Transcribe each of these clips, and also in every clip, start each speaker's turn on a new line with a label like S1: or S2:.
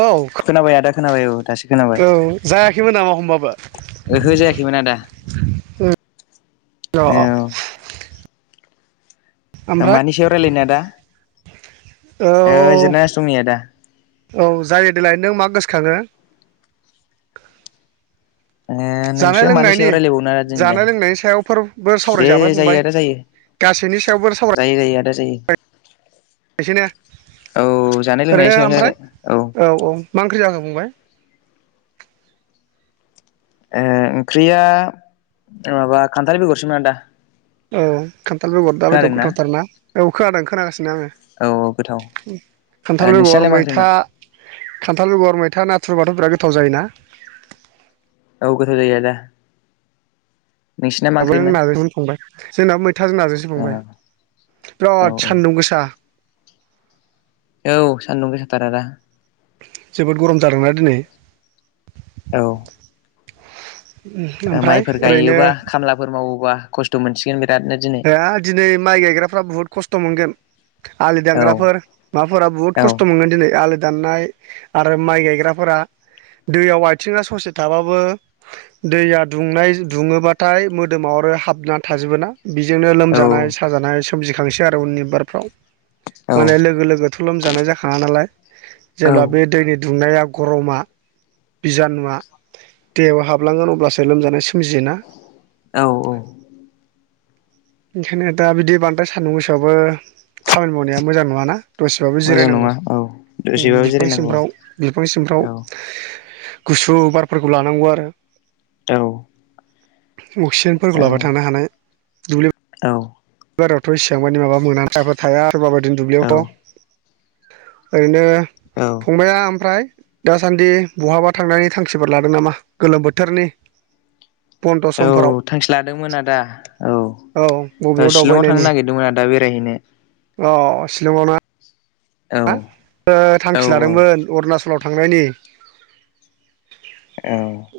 S1: औ
S2: खोनाबाय आदा खोनाबाय औ दासो खोनाबाय
S1: औ जायाखैमोन नामा होमबाबो
S2: ओहो जायाखैमोन आदा
S1: ओम अह अह
S2: औ मानि सायाव रायलायनो आदा
S1: औ
S2: ओ जिरायनासो दं नै आदा
S1: औ जायो देलाय नों मा गोसो खाङो
S2: नोंसोर मानि सायाव रायलायबावनो आरो दिनैलाय
S1: जानाय लोंनायनि सायावफोरबो
S2: दे
S1: सावरायजाबाय
S2: जायो
S1: फंबाय
S2: आदा जायो
S1: गासैनि सायावबो सावरायनोसै
S2: जायो जायो आदा जायो
S1: [unintelligible] ने
S2: औ जानाय लोंनायनि
S1: ओरैनो
S2: सायावनो आरो
S1: ओमफ्राय
S2: ओ
S1: औ औ मा ओंख्रि जाखो फंबाय
S2: ओंख्रिया माबा खान्थाल बेगरसोमोन आदा।
S1: ओ खान्थाल बेगर दा बादियाव
S2: खोनादोंना
S1: गोथावथारना औ खोनादों खोनागासिनो
S2: औ औ गोथाव ओ
S1: आङो खान्थाल बेगर
S2: नोंसिनालाय मा
S1: मैथा
S2: ओंख्रिमोन
S1: खान्थाल बेगर मैथा ना थुुर बाथ' बिराद गोथाव जायोना?
S2: औ गोथाव जायो आदा। नोंसिना मा
S1: मैथाजों
S2: ओंख्रिमोन
S1: नाजों संबाय जोंनाबो मैथाजों नाजोंसो
S2: औ
S1: फंबाय
S2: औ
S1: बिराद सान्दुं गोसा
S2: औ सान्दुं गोसाथार आदा
S1: जोबोद गरम जादोंना दिनै
S2: औ
S1: ओमफ्राय
S2: माइफोर
S1: ओरैनो
S2: गायोबा खामलाफोर मावोबा खस्थ' मोनसिगोन बे
S1: हा दिनै माइ गायग्राफ्रा बुहुद खस्थ' मोनगोन। आलि
S2: औ
S1: दांग्राफोर माबाफोरा बुहुत
S2: औ
S1: खस्थ' मोनगोन दिनै आलि दाननाय आरो माइ गायग्राफोरा दैयाव आथिङा ससे थाबाबो दैया दुंनाय दुङोबाथाय मोदोमाव आरो हाबना थाजोबोना बिजोंनो
S2: औ
S1: लोमजानाय साजानाय सोमजिखांसै आरो उननि बिबारफ्राव
S2: औ
S1: माने लोगो लोगो थु लोमजानाय जाखाङा नालाय
S2: औ
S1: जेब्ला बे दैनि दुंनाया गरमा बिजानुआ देहायाव हाबलांगोन अब्लासो लोमजानाय सोमजियोना।
S2: औ औ
S1: ओंखायनो दा बिदि बांद्राय सान्दुं गोसोआवबो खामानि मावनाया मोजां नङाना दसेबाबो
S2: मोजां
S1: जिरायनांगौ
S2: नङा औ दसेबाबो जिरायनांगौ
S1: बिफांसिमफ्राव
S2: औ
S1: बिफांसिमफ्राव गुसु बारफोरखौ लानांगौ आरो।
S2: औ औ
S1: अक्सिजेनफोरखौ लाबाय थानो हानाय दुब्लियाव
S2: औ
S1: बारियावथ' इसेबां मदि माबा मोनाना सायाफोर थाया सोरबाबायदिनो दुब्लियावथ' [unintelligible] ओरैनो
S2: औ
S1: फंबाया ओमफ्राय दासान्दि बहाबा थांनायनि थांखिफोर लादों नामा गोलोम बोथोरनि बन्दस
S2: औ थांखि लादोंमोन आदा औ
S1: औ बबेयाव
S2: शिलंआव थांनो
S1: दावबायनायनि
S2: नागिरदोंमोन आदा बेरायहैनो
S1: औ शिलंआव ना
S2: औ
S1: हा
S2: औ
S1: थांखि लादोंमोन अरुनाचलाव थांनायनि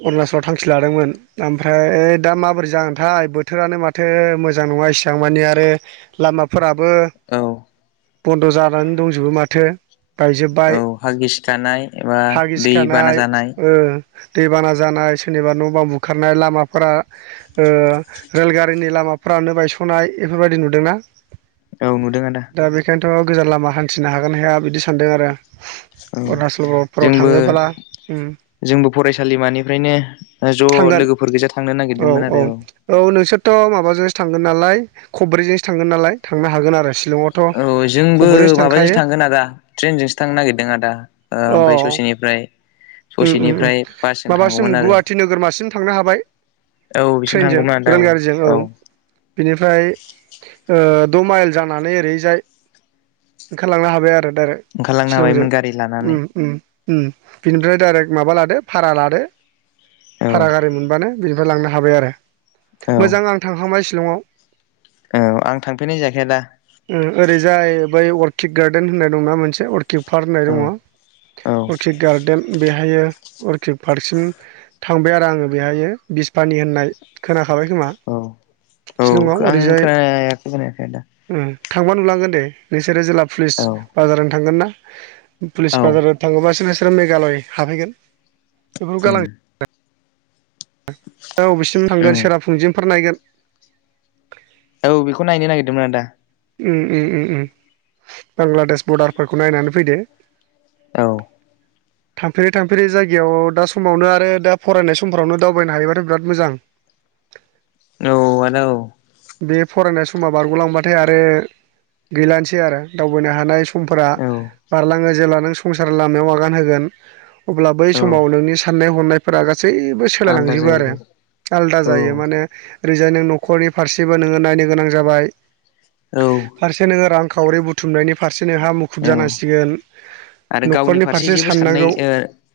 S1: अरुणाचल थां खि लादोंमोन ओमफ्राय दा माबोरै जागोनथाय बोथोरानो माथो मोजां नङा इसिबां मानि आर रो लामाफोराबो
S2: औ
S1: बन्द' जानानै दंजोबो माथो बायजोब्बाय
S2: औ हा गिसिखानाय एबा
S1: हा
S2: दै बाना
S1: गिखानाय
S2: जानाय
S1: ओ दैबाना जानाय सोरनिबा न' बां बुखारनाय लामाफोरा रेलगारिनि लामा माबाफ्रानो बायस'नाय बेफोरबायदि नुदोंना?
S2: औ नुदों आदा।
S1: थ' गोजान लामा हान्थिनो हागोन हाया बिदि सानदों आरो।
S2: औ
S1: अरुणचलफोराव
S2: जोंबो
S1: थाङोब्ला
S2: जोंबो फरायसालिमानिफ्रायनो ज'
S1: थांगोन
S2: लोगोफोर गोजा थांनो नागिरदोंमोन आरो औ
S1: माबाजोंसो थांगोन नालाय खब्रैजोंसो थांगोन नालाय थांनो हागोन आरो। शिलंआवथ'
S2: औ जोंबो
S1: खब्रैजोंसो
S2: माबाजोंसो
S1: थांखायो
S2: थांगोन आदा ट्रेनजोंसो थांनो नागिरदों आदा
S1: अ
S2: ओमफ्राय ससेनिफ्राय ससेनिफ्राय बासजों
S1: माबासिम
S2: थांगौमोन आरो
S1: गुवाहाटि नोगोरमासिम थांनो हाबाय।
S2: औ बिसिम
S1: ट्रेनजों
S2: थांगौमोन आदा
S1: रेलगारिजों औ बेनिफ्राय ओ द' माइल जानानै ओरैजाय ओंखारलांनो हाबाय आरो आरो
S2: ओंखारलांनो
S1: शिलंजों
S2: हाबायमोन गारि लानानै
S1: उम उम बिनिफ्राय डाइरेक्ट माबा लादो भारा लादो
S2: औ
S1: भारा गारि मोनबानो बिनिफ्राय लांनो हाबाय आरो
S2: औ
S1: मोजां आं थांखांबाय शिलंआव
S2: औ आं थांफेरनाय जायाखै आदा
S1: ओरैजाय ओ अर्किड गार्डेन होननाय दं ना मोन अर किउपार होननाय
S2: औ
S1: दङ
S2: औ
S1: अटिक गार्देन बेहायो अरकिक पार्कसिम थांबाय आरो आङो बेहायो बिसपानि होननाय खोना खाबाय खोमा
S2: औ औ
S1: शिलंआव
S2: आं
S1: ओरैजाय
S2: खोनायाखै खोनायाखै आदा
S1: उम थांबा नुलांगोन दे नोंसोरो जिल्ला पुलिस
S2: औ
S1: बाजाराव थांगोन ना पुलिस
S2: औ
S1: बाजाराव थाङोबासो नोंसोरो मेघालय हाबहैगोन। बेफोरखौ
S2: उम
S1: गालां अबेसिम
S2: उम
S1: थांगोन सेरा फुनजिफोर नायगोन
S2: औ बेखौ नायनो नागिरदोंमोन आदा
S1: उम उम उम बांगलादेश बरदारफोरखौ नायनानै फैदो
S2: [inaudible]
S1: थांफेरै थांफेरै जायगायाव दा समावनो आरो दा फरायनाय समफोरावनो दावबायनो हायोबथाय' बिराद मोजां
S2: औ आदा औ
S1: बे फरायनाय समा बारग'लांबाथाय आरो गैलानोसै आरो दावबायनो हानाय समफोरा
S2: औ
S1: बारलाङो जेब्ला नों संसार लामायाव आगान होगोन अब्ला बै
S2: औ
S1: समाव नोंनि साननाय हनायफोरा गासै सोलाय
S2: आलदा
S1: लांजोबो आरो
S2: जायो
S1: आलदा
S2: औ
S1: जायो माने ओरैजा नों नखरनि फारसेबो नोङो नायनो गोनां जाबाय
S2: औ
S1: फारसे नोङो रां खावरि बुथुमनायनि फारसे नोंहा मुखुब
S2: औ
S1: जानांसिगोन
S2: आरो गावनि
S1: न'खरनि फारसे
S2: जेबो साननाय
S1: साननांगौ
S2: ओ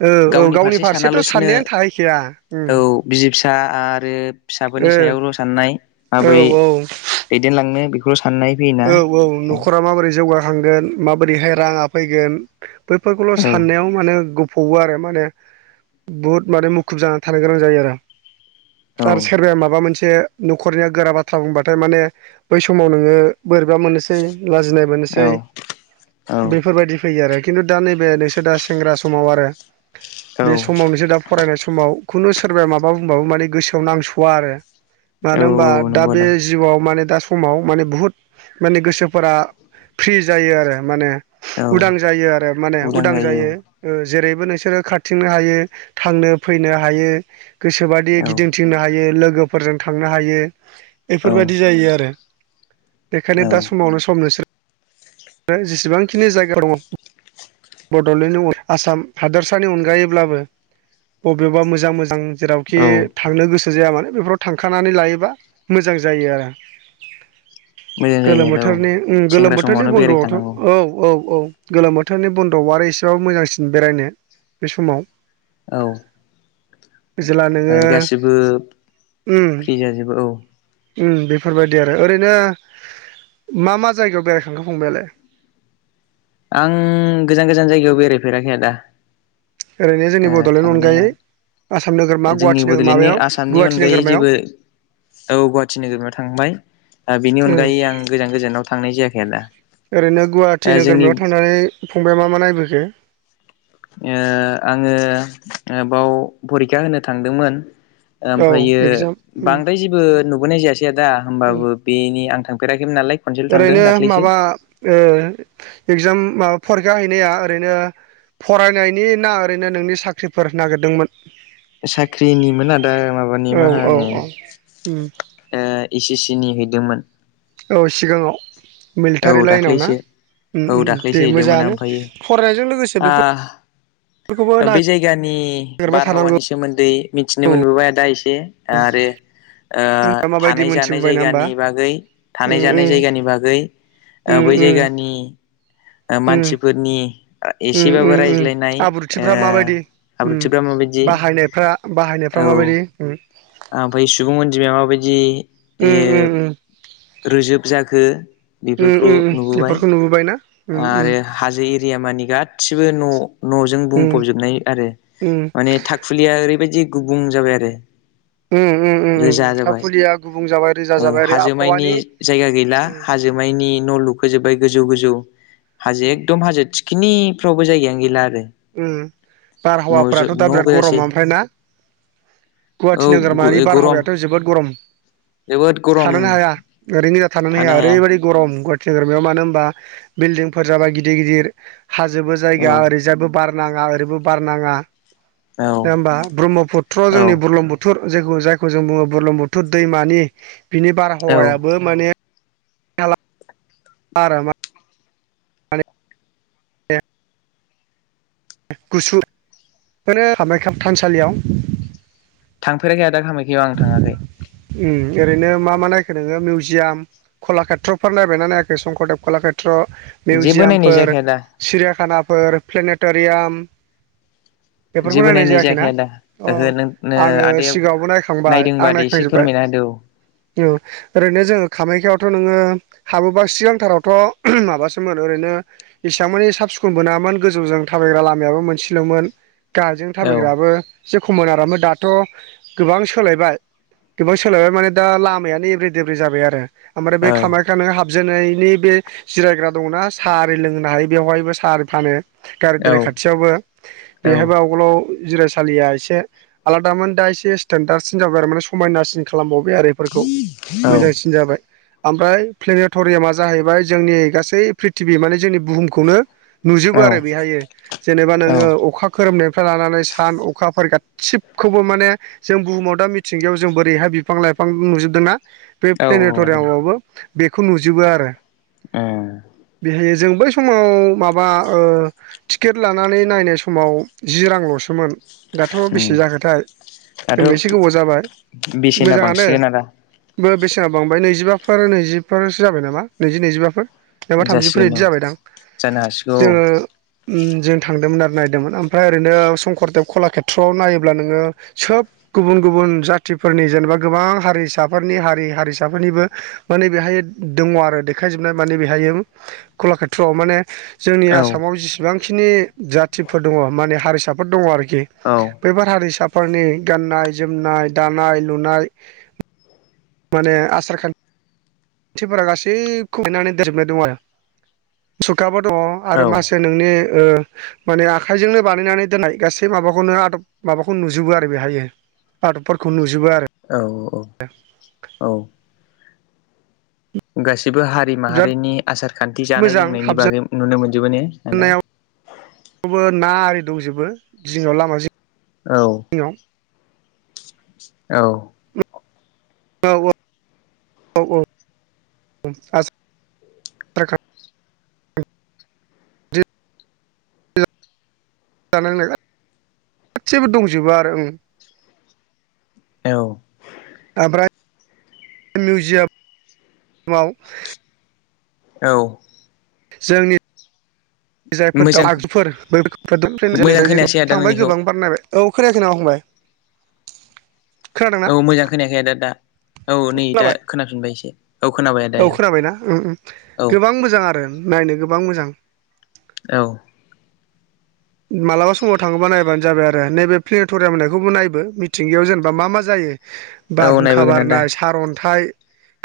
S1: औ औ गावनि
S2: फारसे
S1: फारसेथ'
S2: सानालासिनो
S1: साननायानो थाहैखाया ओम
S2: औ बिसि फिसा आरो फिसाफोरनि सायावल' साननाय माबोरै
S1: औ
S2: दैदेनलांनो बेखौ
S1: औ औ न'खरा माबोरै जौगाखांगोन माबोरैहाय राङा फैगोन बैफोरखौल'
S2: औ
S1: साननायाव माने गु फबो आरो माने बुहुद माने मुखुब जानानै थानो गोनां जायो आरो
S2: औ
S1: आरो सोरबाया माबा मोनसे न'खरनिया गोरा बाथ्रा बुंबाथाय माने बै समाव नोङो बोरैबा मोननोसै लाजिनाय मोननोसै
S2: औ
S1: बेफोरबायदि फैयो आरो खिन्थु दा नैबे नोंसोर दा सेंग्रा समाव आरो
S2: औ
S1: बे समाव नोंसोर दा फरायनाय समाव खुनु सोरबाया माबा बुंबाबो माने गोसोआव नांस'वा आरो मानो होनबा
S2: औ
S1: दा
S2: नंगौ
S1: बे
S2: आदा
S1: जिउआव माने दा समाव माने बुहुद माने गोसोफोरा फ्रि जायो आरो माने
S2: औ
S1: उदां जायो आरो माने उदां जायो जेरैबो नोंसोरो खारथिंनो हायो थांनो फैनो हायो गोसोबादि
S2: औ
S1: गिदिंथिंनो हायो लोगोफोरजों थांनो हायो
S2: औ
S1: बेफोरबादि जायो आरो बेखायनो
S2: औ
S1: दा समावनो सम नोंसोरो जेसेबांखिनि जायगा दङ बड'लेण्डनि आसाम हादोरसानि अनगायैब्लाबो बबेबा मोजां मोजां जेरावखि
S2: औ
S1: थांनो गो सो जाया मानो बेफोराव थांखानानै लायोबा मोजां जायो आरो
S2: मोजां जायो
S1: गोलोम
S2: आदा औ
S1: बोथोरनि गोलोम
S2: सेंग्रा
S1: बोथोरनि
S2: समावनो
S1: बन्द'आवथ'
S2: बेरायखानांगौ
S1: औ औ औ गोलोम बोथोरनि बन्द'आव आरो एसेबाबो मोजांसिन बेरायनो बे समाव
S2: औ
S1: जेला नोङो
S2: आरो गासिबो
S1: उम
S2: फ्रि जाजोबो औ
S1: उम बेफोरबायदि आरो ओरैनो मा मा जायगायाव बेरायखांखो फंबायालाय
S2: आं गोजान गोजान जायगायाव बेरायफेराखै आदा
S1: ओरैनो जोंनि
S2: ओ
S1: बड'लेण्ड
S2: थांनाया
S1: अनगायै आसाम नोगोरमा
S2: जोंनि
S1: गुवाहाटि
S2: बड'लेण्डनि
S1: माबायाव
S2: आसामनि
S1: गुवाहाटि
S2: अनगायै
S1: नोगोरमायाव
S2: जेबो औ गुवाहाटि नोगोराव थांबाय बेनि
S1: उम
S2: अनगायै आं गोजान गोजानाव थांनाय जाया
S1: ओरैनो गुवाहाटि नोगोरमयाव थांनानै फंबाया मा मा नायबोखो
S2: ओ आङो बाव परिखा होनो थांदोंमोन
S1: औ
S2: ओमफायो
S1: एगजाम उम
S2: बांद्राय जेबो नुबोनाय जायासै आदा
S1: उम
S2: होमबाबो बेनि फेराखैमोन नालाय खनसेल' थांदों
S1: ओरैनो
S2: दाख्लैसो
S1: माबा ओ एगजाम माब फरिखा हैनाया ओरैनो फरायनायनि ना ओरैनो नोंनि साख्रिफोर नागिरदोंमोन
S2: साख्रिनिमोन आदा माबानि
S1: औ
S2: मा होनो
S1: औ उम
S2: ओ इ सि सिनि हैदोंमोन
S1: औ सिगाङाव
S2: औ
S1: मिलिटारि लाइनाव ना
S2: दाख्लैसो
S1: उम
S2: औ
S1: उम
S2: दाख्लैसो
S1: दे
S2: हैदोंमोन
S1: मोजाङानो
S2: ओमफ्रायो
S1: फरायनायजों लोगोसे बेफोर
S2: ओ बे जायगानि
S1: नागिरबाय थानांगौ
S2: बारहावानि सोमोनदै मिथिनो
S1: औ
S2: मोनबोबाय आदा एसे आरो ओ‌
S1: दा माबायदि
S2: थानाय जानाय
S1: मोनथिबोबायना होमबा
S2: जायगानि बागै थानाय
S1: उम
S2: जानाय
S1: उम
S2: जायगानि बागै ओ‌
S1: उम
S2: बै
S1: उम
S2: जायगानि
S1: उम
S2: मानसिफोरनि
S1: उम
S2: एसेबाबो
S1: उम
S2: रायज्लायनाय
S1: उम
S2: ओ
S1: आब्रुथिफ्रा माबायदि उम
S2: आब्रुथिफ्रा माबायदि
S1: बाहायनायफ्रा बाहायनायफ्रा माबायदि
S2: आमफाय सुबुं अनजिमाया माबायदि ओ
S1: उम उम उम
S2: रोजोब जाखो
S1: उम
S2: बेफोरखौ
S1: उम
S2: नुबोबाय
S1: बेफोरखौ नुबोबायना उम उम
S2: आरो हाजो एरिया मानि गासिबो न' न'जों
S1: उम
S2: बुंफबजोबनाय आरो
S1: उम
S2: माने थाखुलिया ओरैबायदि गुबुं जाबाय आरो
S1: उम उम
S2: रोजा
S1: उम
S2: जाबाय
S1: थाखुलिया गुबुं जाबाय रोजा
S2: औ
S1: जाबाय ओरै
S2: हाजो मायनि
S1: आबहावानि
S2: जायगा गैला
S1: उम
S2: हाजो हाजो मायनि न' लुखोजोबबाय गोजौ गोजौ हाजो
S1: उम
S2: एकदम हाजो थिखिनिफ्रावबो जायगायानो गैला आरो
S1: उम
S2: न'जों
S1: बारहावाफोराथ' दा
S2: न'
S1: बिराद गरम
S2: गोजासै
S1: ओमफ्राय ना गुवाहाटि नोगोरमानि
S2: औ गरम
S1: बारहावायाथ' जोबोद गरम
S2: जोबोद गरम
S1: थानोनो हाया ओरैनो थानानै हाया ओरैबायदि गरम नोगोरमायाव मानो होनबा बिल्डिंफोर जाबाय गिदिर गिदिर हाजोबो
S2: औ
S1: जायगा ओरैजाबो बार नाङा ओरैबो बार नाङा
S2: औ
S1: नङा होनबा ब्रह्मपुत्र
S2: औ
S1: जोंनि बुरलुंबुथुर जिखौ जायखौ जों बुङो बुरलुंबुथुर दैमानि बिनि
S2: औ
S1: बारहावायाबो माने [unintelligible] गुसु होनो कामाख्या थानसालियाव
S2: थांफेराखै आदा कामाख्याव आं थाङाखै
S1: उम ओरैनो मा मा नायखो नोङो मिउजियाम कलाकेत्रफोर नायबायना नायाखै शकरदेब कलाकेत्र
S2: जेबो नायनाय
S1: मिउजियामफोर
S2: जायाखै आदा
S1: सिरियाखानाफोर प्लेनेट'रियाम बेफोरखौ
S2: जेबो
S1: नायनाय जायाखैना
S2: जायाखै आदा
S1: अ
S2: ओहो नों
S1: आङो
S2: आदाया
S1: सिगाङावबो नायखां बाय
S2: नायदोंबा
S1: आं
S2: दे एसे
S1: नायखांजोबबाय
S2: फोरमायना होदो
S1: औ ओरैनो जों कामाख्या फोरावथ' नोङो हाबोबा सिगांथारावथ' माबासोमोन ओरैनो इसेबां मानि साब सिखुन बो नङामोन गोजौजों थाबायग्रा लामायो मोनसेल'मोन गाहायजों
S2: औ
S1: थाबायग्राबो एसे खममोन आरो दाथ' गोबां सोलायबाय गोबां सोलायबाय माने दा लामायानो एब्रे देब्रे जाबाय आरो ओमफ्राय बे
S2: औ
S1: कामाख्या हाब हाबजेननायनि बे जिरायग्रा दंना साआरि लोंनो हायो बेवहायबो सा फानो गारि
S2: औ
S1: दोननाय खाथियावबो
S2: औ
S1: बेहायबो आवगोलाव जिरायसालिया एसे आलादामोन दा एसे स्टेनडार्द सिन जाबाय आरो माने समायनासिन खालामबाव बाय आरो इफोरखौ
S2: औ
S1: मोजांसिन जाबाय ओमफ्राय प्लेनट'रियामा जाहैबाय जोंनि गासै प्रिथिबि माने जोंनि बुहुमखौनो नुजोबो आरो
S2: औ
S1: बेहायो जेनेबा नोङो
S2: आदा
S1: अखा खोरोमनाय फ्राय लानानै सान अखाफोर गासिबखौबो माने जों बुहुमाव दा मिथिंगायाव जों बोरैहाय बिफां लाइफां नुजोबदोंना बे
S2: उम
S1: प्लेनेट'रियामावबो बेखौ नुजोबो आरो
S2: ए
S1: बेहाय जों बै समाव माबा ओ टिकेट लानानै नायनाय समाव जि रांल'सोमोन दाथ'
S2: उम
S1: बेसे जाखोथाय
S2: दाथ'
S1: जोंबो एसे गोबाव जाबाय
S2: बेसेना
S1: मोजाङानो
S2: बांसिगोन आदा
S1: बेसेना बांबाय नैजिबाफोर नैजिफोरसो जाबाय नामा नैजि नैजिबाफोर जेनेबा थामजिफोर
S2: जासिगोन
S1: बिदि
S2: औ
S1: जाबायदां
S2: जानो हासिगौ
S1: जोङो जों थांदोंमोन आरो नायदोंमोन ओमफ्राय ओरैनो शंकरदेब कलाकेत्रआव नायोब्ला नोङो सोब गुबुन गुबुन जाथिफोरनि जेनेबा गोबां हारिसाफोरनि हारि हारिसाफोरनिबो माने बेहाय दङ आरो देखायजोबनाय माने बेहाय कलाकेत्रआव माने जोंनि
S2: औ
S1: आसामाव जेसेबांखिनि जाथिफोर दङ माने हारिसाफोर दङ आरोखि दि
S2: औ
S1: बेफोर हारिसाफोरनि गाननाय जोमनाय दानाय लुनाय माने आसार खान थिफोरा गासैखौबो लिरनानै देनजोबनाय दं आरो मुसुखाबो दङ
S2: औ
S1: आरो माखासे नोंनि ओ माने आखाइजोंनो बानायनानै दोननाय गासै माबाखौनो आदब माबाखौ नुजोबो आरो बेहायो पार्कफोरखौनो नु
S2: औ औ औ गायस जेबो हारि
S1: बिराद
S2: माहारिनि आसार खान्थि जानाय
S1: मोजां
S2: लोंनायनि बागै नुनो मोनजोबो ने आदा
S1: खौबो ना आरि दंजोबो जिङाव लामा जिं
S2: औ औ
S1: औ औ औ औ [unintelligible] [unintelligible] [unintelligible] गासिबो दंजोबो आरो ओं
S2: औ
S1: ओमफ्राय मिउजियाम माव
S2: औ
S1: जोंनि जायफोर
S2: मोजां
S1: दं आगजुफोर
S2: मोजां
S1: बैफोर
S2: खोनायासै
S1: [unintelligible]
S2: आदा
S1: थांबाय
S2: नोंनिखौ
S1: गोबां बार नायबाय औ खोनायाखै नामा फंबाय खोनादोंना
S2: औ मोजां खोनायाखै आदा दा औ नै दा
S1: खोनाबाय
S2: खोनाफिनबाय एसे औ खोनाबाय आदा
S1: औ खोनाबायना उम उम
S2: औ
S1: गोबां मोजां आरो नायनो गोबां मोजां
S2: औ
S1: मालाबा समाव थाङोबा नायबानो जाबाय आरो नैबे प्लेनेट'रियाम होननायखौबो नायबो मिथिंगायाव जेनेबा मा मा जायो।
S2: औ
S1: बारहुंखा
S2: नायबोगोन आदा
S1: बारनाय सारअन्थाइ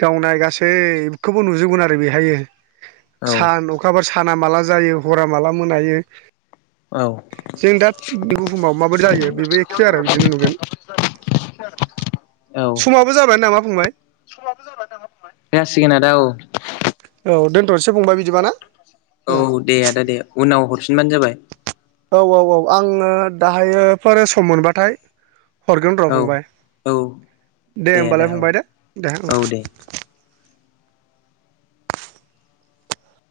S1: गावनाय गासैखौबो नुजगोन आरो बेहायो
S2: औ
S1: सान अखाफोर सान ना माला जायो हरा माला मोनायो
S2: औ
S1: जों दा बुहुमाव माबोरै जायो बेबो एखे आरो बिदिनो नुगोन।
S2: [inaudible]
S1: समाबो जाबाय नामा फंबाय
S2: जासिगोन आदा औ
S1: दोनथ'सै फंबाय बिदिबा ना
S2: औ दे आदा दे उनाव हरफिनबानो जाबाय
S1: औ औ औ आङो दाहायोफोर सम मोनबाथाय हरगोन र'
S2: औ
S1: फंबाय
S2: औ
S1: दे
S2: आदा
S1: होमबालाय
S2: औ
S1: फंबाय दे दे ओं